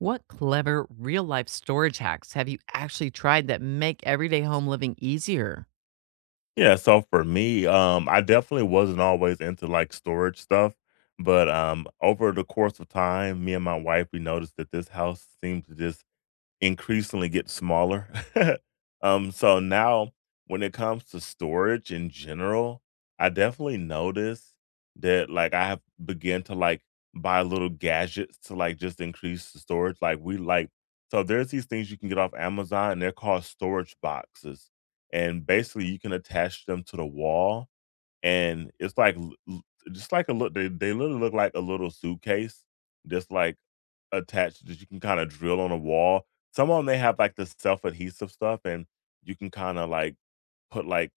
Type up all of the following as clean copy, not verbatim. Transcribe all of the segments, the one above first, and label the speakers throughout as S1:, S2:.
S1: What clever real life storage hacks have you actually tried that make everyday home living easier?
S2: Yeah, so for me, I definitely wasn't always into like storage stuff, but over the course of time, me and my wife we noticed that this house seemed to just increasingly get smaller. So now when it comes to storage in general, I definitely notice that like I have began to like buy little gadgets to like just increase the storage. Like we like so there's these things you can get off Amazon and they're called storage boxes. And basically you can attach them to the wall and it's like l l just like a look. They literally look like a little suitcase just, like, attached that you can kinda drill on a wall. Some of them they have, like, the self-adhesive stuff, and you can kinda, like, put, like,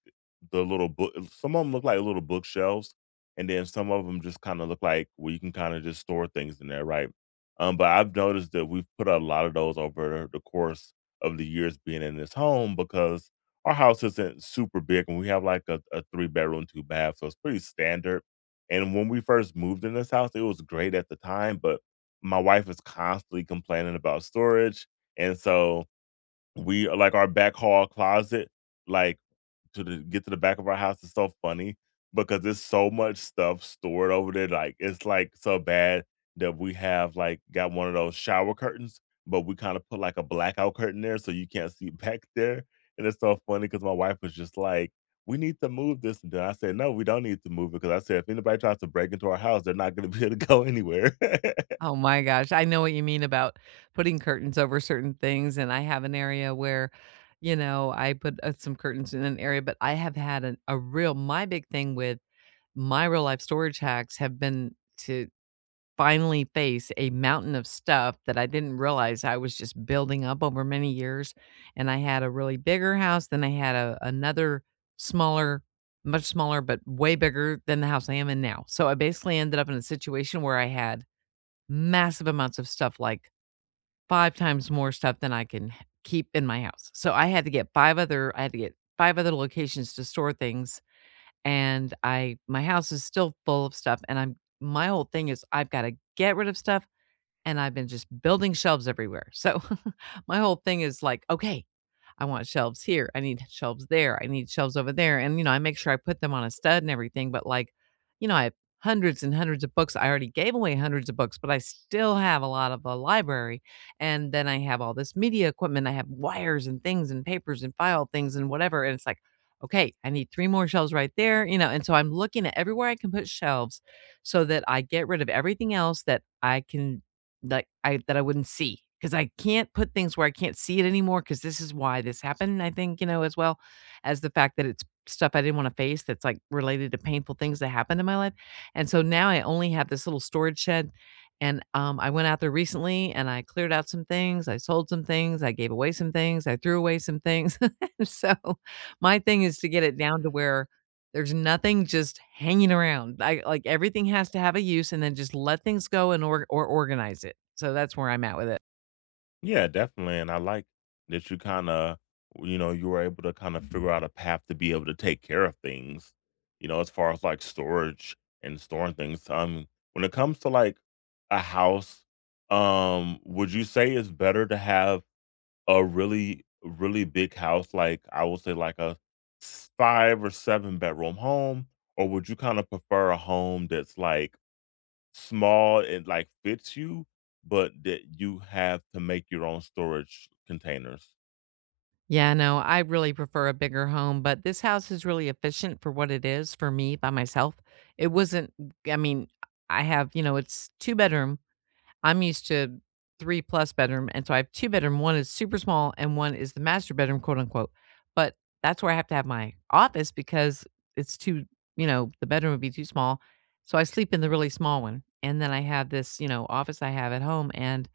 S2: the little book some of them look like little bookshelves, and then some of them just kinda look like where you can kinda just store things in there, right? But I've noticed that we've put a lot of those over the course of the years being in this home because our house isn't super big, and we have like a three bedroom, two bath, so it's pretty standard. And when we first moved in this house, it was great at the time, but my wife is constantly complaining about storage, and so we like our back hall closet, like to the get to the back of our house is so funny because there's so much stuff stored over there. Like it's like so bad that we have like got one of those shower curtains, but we kind of put like a blackout curtain there so you can't see back there. And it's so funny because my wife was just like, "We need to move this," and then I said, "No, we don't need to move it." Because I said, if anybody tries to break into our house, they're not going to be able to go anywhere.
S1: Oh my gosh. I know what you mean about putting curtains over certain things. And I have an area where, you know, I put some curtains in an area, but I have had my big thing with my real life storage hacks have been to finally face a mountain of stuff that I didn't realize I was just building up over many years. And I had a really bigger house, then I had another smaller, much smaller, but way bigger than the house I am in now. So I basically ended up in a situation where I had massive amounts of stuff, like five times more stuff than I can keep in my house. So I had to get five other locations to store things. And my house is still full of stuff. And my whole thing is I've got to get rid of stuff, and I've been just building shelves everywhere. So my whole thing is like, okay, I want shelves here. I need shelves there. I need shelves over there. And, you know, I make sure I put them on a stud and everything. But like, you know, I have hundreds and hundreds of books. I already gave away hundreds of books, but I still have a lot of the library. And then I have all this media equipment. I have wires and things and papers and file things and whatever. And it's like, okay, I need three more shelves right there, you know. And so I'm looking at everywhere I can put shelves so that I get rid of everything else that I can like, I that I wouldn't see because I can't put things where I can't see it anymore. Because this is why this happened, I think, you know, as well as the fact that it's stuff I didn't wanna face that's, like, related to painful things that happened in my life, and so now I only have this little storage shed, and, I went out there recently, and I cleared out some things, I sold some things, I gave away some things, I threw away some things, so my thing is to get it down to where there's nothing just hanging around. I like everything has to have a use and then just let things go and or organize it. So that's where I'm at with it.
S2: Yeah, definitely. And I like that you kind of, you know, you were able to kind of figure out a path to be able to take care of things, you know, as far as like storage and storing things. When it comes to like a house, would you say it's better to have a really, really big house, like I would say like a five or seven-bedroom home, or would you kind of prefer a home that's like small, it like fits you, but that you have to make your own storage containers.
S1: Yeah, no, I really prefer a bigger home, but this house is really efficient for what it is for me by myself. It wasn't I mean, I have, you know, it's two bedroom. I'm used to 3 plus bedroom, and so I have 2 bedroom, one is super small and one is the master bedroom, quote, unquote, but that's where I have to have my office because it's too, you know, the bedroom would be too small, so I sleep in the really small one, and then I have this, you know, office I have at home, and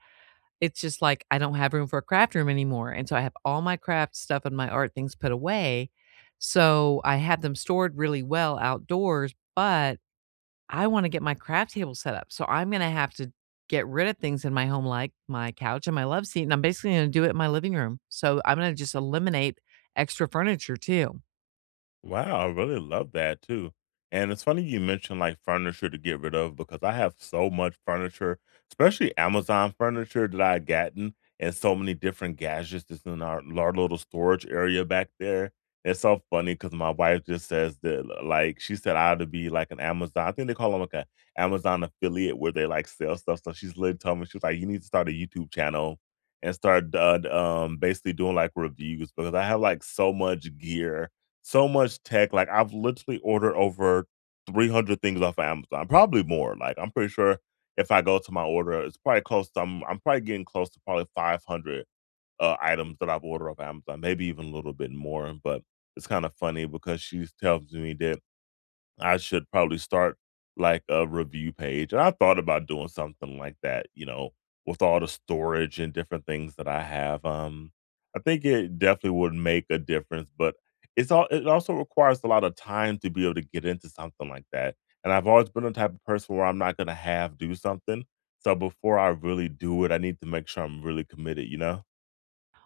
S1: it's just like I don't have room for a craft room anymore, and so I have all my craft stuff and my art things put away, so I have them stored really well outdoors, but I wanna get my craft table set up, so I'm gonna have to get rid of things in my home, like my couch and my love seat, and I'm basically gonna do it in my living room. So I'm gonna just eliminate extra furniture too.
S2: Wow, I really love that too. And it's funny you mentioned like furniture to get rid of because I have so much furniture, especially Amazon furniture that I had gotten and so many different gadgets that's in our little storage area back there. It's so funny because my wife just says that like she said I ought to be like an Amazon. I think they call them like an Amazon affiliate where they like sell stuff. So she's literally telling me she's like, you need to start a YouTube channel and start basically doing like reviews because I have like so much gear so much tech, like, I've literally ordered over 300 things off of Amazon, probably more, like, I'm pretty sure if I go to my order, it's probably close to I'm probably getting close to probably 500, items that I've ordered off Amazon, maybe even a little bit more, but it's kinda funny because she tells me that I should probably start like a review page. And I thought about doing something like that, you know, with all the storage and different things that I have. I think it definitely would make a difference, but it's all it also requires a lot of time to be able to get into something like that. And I've always been the type of person where I'm not gonna have do something. So before I really do it, I need to make sure I'm really committed, you know?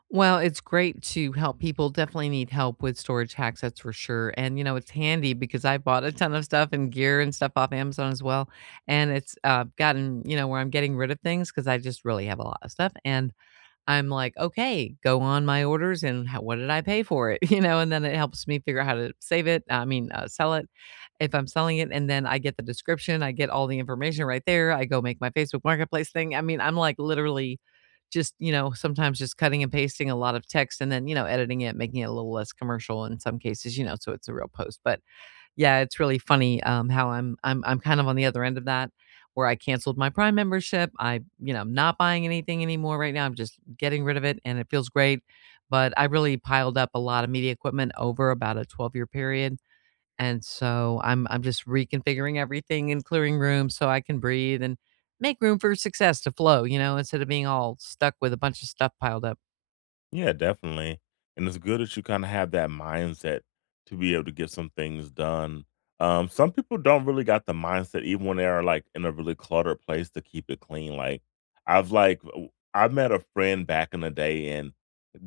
S1: Well, it's great to help people, definitely need help with storage hacks, that's for sure, and, you know, it's handy because I bought a ton of stuff and gear and stuff off Amazon as well, and it's, gotten, you know, where I'm getting rid of things because I just really have a lot of stuff, and I'm like, "Okay, go on my orders and how what did I pay for it?" You know, and then it helps me figure out how to save it. Sell it if I'm selling it, and then I get the description, I get all the information right there, I go make my Facebook Marketplace thing. I mean, I'm, like, literally just, you know, sometimes just cutting and pasting a lot of text and then, you know, editing it, making it a little less commercial in some cases, you know, so it's a real post, but yeah, it's really funny, how I'm kind of on the other end of that, where I canceled my Prime membership. I, you know, I'm not buying anything anymore right now. I'm just getting rid of it and it feels great. But I really piled up a lot of media equipment over about a 12-year period. And so I'm just reconfiguring everything and clearing room so I can breathe and make room for success to flow, you know, instead of being all stuck with a bunch of stuff piled up.
S2: Yeah, definitely. And it's good that you kind of have that mindset to be able to get some things done. Some people don't really got the mindset, even when they are like in a really cluttered place, to keep it clean. Like I've like w- I met a friend back in the day, and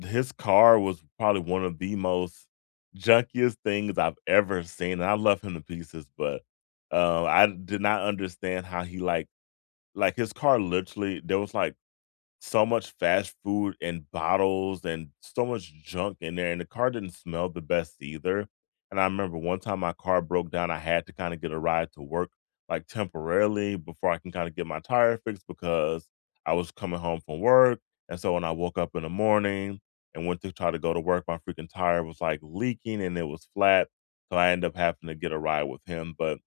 S2: his car was probably one of the most junkiest things I've ever seen. And I love him to pieces, but I did not understand how he like his car literally there was like so much fast food and bottles and so much junk in there, and the car didn't smell the best either. And I remember one time my car broke down, I had to kind of get a ride to work like temporarily before I can kind of get my tire fixed because I was coming home from work. And so when I woke up in the morning and went to try to go to work, my freaking tire was like leaking and it was flat. So I ended up having to get a ride with him. But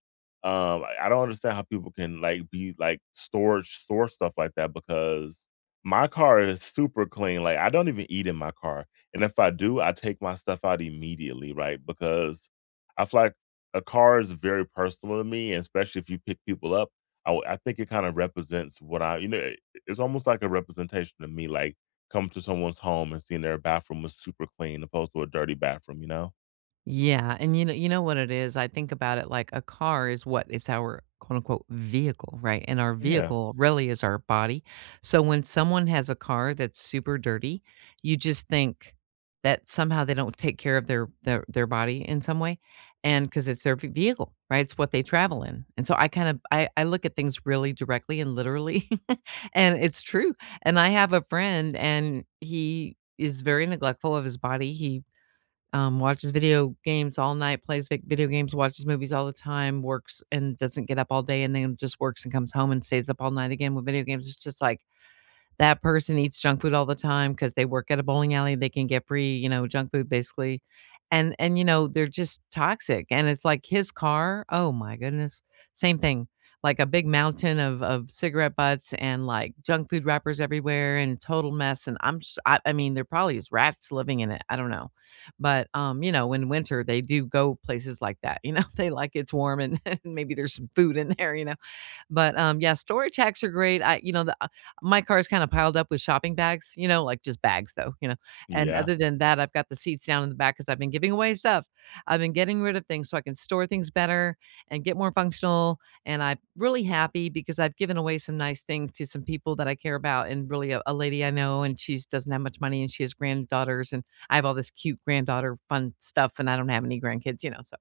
S2: I don't understand how people can like be like storage store stuff like that because my car is super clean, like, I don't even eat in my car, and if I do, I take my stuff out immediately, right? Because I feel like a car is very personal to me, and especially if you pick people up, I think it kinda represents what I you know, it It's almost like a representation to me, like, coming to someone's home and seeing their bathroom was super clean opposed to a dirty bathroom, you know?
S1: Yeah, and you know what it is, I think about it like a car is what it's our quote unquote vehicle, right? And our
S2: Yeah.
S1: vehicle really is our body. So when someone has a car that's super dirty, you just think that somehow they don't take care of their their body in some way, and cuz it's their vehicle, right? It's what they travel in. And so I kind of I look at things really directly and literally, and it's true. And I have a friend and he is very neglectful of his body. He, watches video games all night, plays video games, watches movies all the time, works and doesn't get up all day, and then just works and comes home and stays up all night again with video games. It's just like that person eats junk food all the time because they work at a bowling alley. They can get free, you know, junk food basically. And you know, they're just toxic. And it's like his car, oh my goodness. Same thing. Like a big mountain of cigarette butts and like junk food wrappers everywhere and total mess. And I mean, there probably is rats living in it. I don't know. But you know, in winter they do go places like that. You know, they like it's warm, and, and maybe there's some food in there, you know, but, yeah, storage hacks are great. I you know, the My car is kinda piled up with shopping bags, you know, like, just bags, though, you know? And
S2: Yeah.
S1: other than that, I've got the seats down in the back because 'cause I've been giving away stuff. I've been getting rid of things so I can store things better and get more functional, and I'm really happy because I've given away some nice things to some people that I care about and really a lady I know, and she doesn't have much money, and she has granddaughters, and I have all this cute granddaughter fun stuff, and I don't have any grandkids, you know, so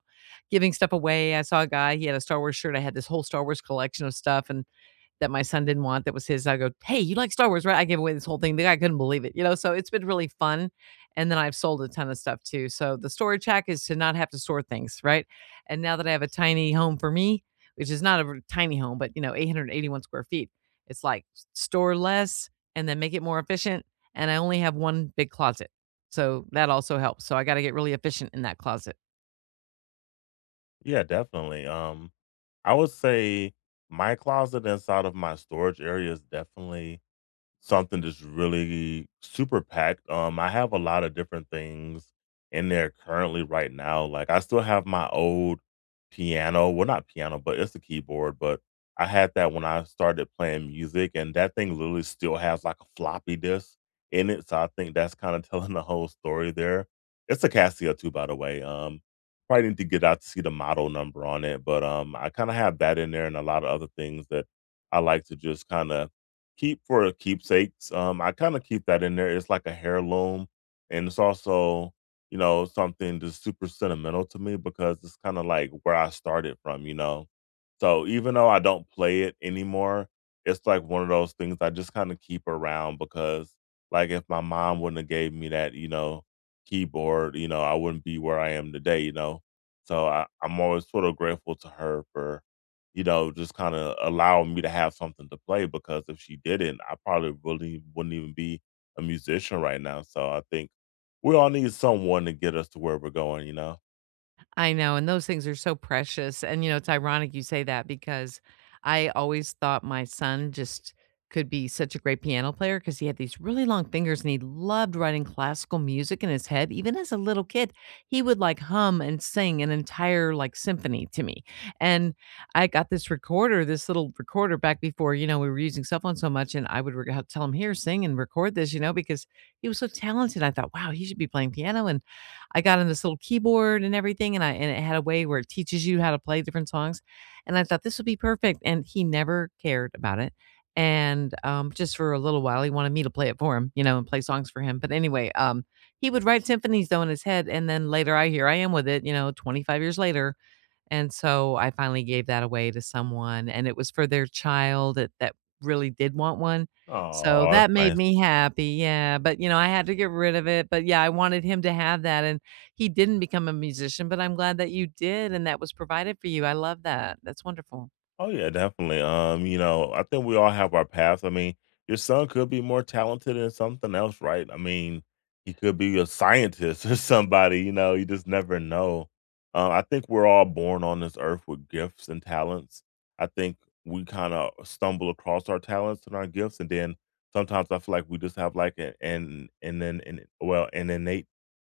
S1: giving stuff away. I saw a guy, he had a Star Wars shirt. I had this whole Star Wars collection of stuff and that my son didn't want that was his. I go, "Hey, you like Star Wars, right?" I gave away this whole thing. The guy couldn't believe it, you know? So it's been really fun. And then I've sold a ton of stuff too. So the storage hack is to not have to store things, right? And now that I have a tiny home for me, which is not a tiny home, but you know, 881 square feet, it's like store less and then make it more efficient. And I only have one big closet. So that also helps. So I got to get really efficient in that closet.
S2: Yeah, definitely, I would say my closet inside of my storage area is definitely something that's really super packed. I have a lot of different things in there currently right now. Like I still have my old piano. Well, not piano, but it's a keyboard, but I had that when I started playing music and that thing literally still has like a floppy disk in it. So I think that's kind of telling the whole story there. It's a Casio too, by the way. Probably need to get out to see the model number on it. But I kind of have that in there and a lot of other things that I like to just kind of keep for keepsakes. I kind of keep that in there. It's like a heirloom, and it's also you know something that's super sentimental to me because it's kind of like where I started from. You know, so even though I don't play it anymore, it's like one of those things I just kind of keep around because like if my mom wouldn't have gave me that, you know, keyboard, you know, I wouldn't be where I am today. You know, so I'm always sort of grateful to her for you know, just kinda allowing me to have something to play because if she didn't, I probably really wouldn't even be a musician right now. So I think we all need someone to get us to where we're going, you know?
S1: I know, and those things are so precious, and, you know, it's ironic you say that because I always thought my son just could be such a great piano player because he had these really long fingers, and he loved writing classical music in his head. Even as a little kid, he would, like, hum and sing an entire, like, symphony to me, and I got this recorder, this little recorder back before, you know, we were using cell phones so much, and I would rec tell him, "Here, sing and record this," you know, because he was so talented. I thought, "Wow, he should be playing piano," and I got on this little keyboard and everything, and I and it had a way where it teaches you how to play different songs, and I thought this would be perfect, and he never cared about it. And, just for a little while, he wanted me to play it for him, you know, and play songs for him, but anyway, he would write symphonies though in his head, and then later I here I am with it, you know, 25 years later, and so I finally gave that away to someone, and it was for their child that really did want one, so
S2: Oh, that's
S1: that made
S2: nice.
S1: me happy, yeah, but, you know, I had to get rid of it, but yeah, I wanted him to have that, and he didn't become a musician, but I'm glad that you did and that was provided for you. I love that. That's wonderful.
S2: Oh yeah, definitely. You know, I think we all have our paths. I mean, your son could be more talented in something else, right? I mean, he could be a scientist or somebody. You know, you just never know. I think we're all born on this earth with gifts and talents. I think we kind of stumble across our talents and our gifts, and then sometimes I feel like we just have like an and then and well an innate.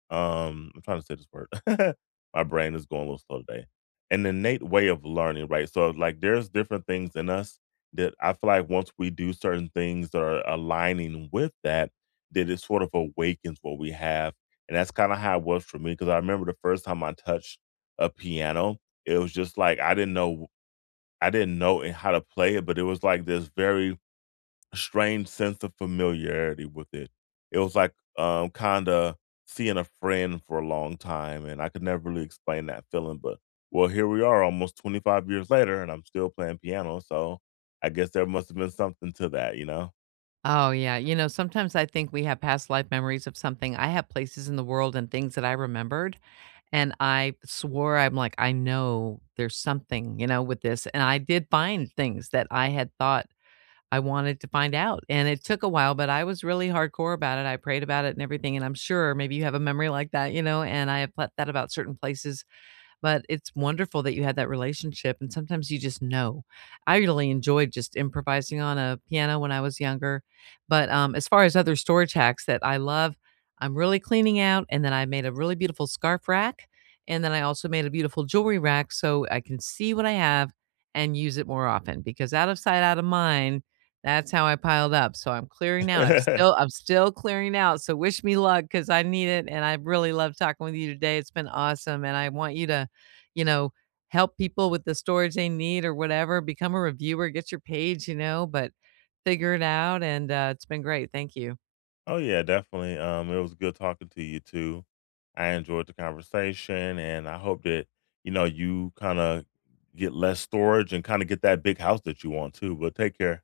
S2: I'm trying to say this word. My brain is going a little slow today an innate way of learning, right? So like there's different things in us that I feel like once we do certain things that are aligning with that, that it sort of awakens what we have. And that's kind of how it was for me. Cause I remember the first time I touched a piano, it was just like I didn't know how to play it, but it was like this very strange sense of familiarity with it. It was like, kinda seeing a friend for a long time, and I could never really explain that feeling, but, well, here we are almost 25 years later, and I'm still playing piano, so I guess there must have been something to that, you know?
S1: Oh, yeah. You know, sometimes I think we have past life memories of something. I have places in the world and things that I remembered. And I swore, I'm like, I know there's something, you know, with this. And I did find things that I had thought I wanted to find out. And it took a while, but I was really hardcore about it. I prayed about it and everything. And I'm sure maybe you have a memory like that, you know, and I have thought that about certain places. But it's wonderful that you had that relationship, and sometimes you just know. I really enjoyed just improvising on a piano when I was younger. But, as far as other storage hacks that I love, I'm really cleaning out, and then I made a really beautiful scarf rack, and then I also made a beautiful jewelry rack so I can see what I have and use it more often because out of sight, out of mind, that's how I piled up. So I'm clearing out. I'm still I'm still clearing out. So wish me luck, because I need it, and I really love talking with you today. It's been awesome, and I want you to, you know, help people with the storage they need or whatever. Become a reviewer, get your page, you know, but figure it out. And it's been great. Thank you.
S2: Oh, yeah, definitely, it was good talking to you too. I enjoyed the conversation, and I hope that, you know, you kinda get less storage and kinda get that big house that you want too, but take care.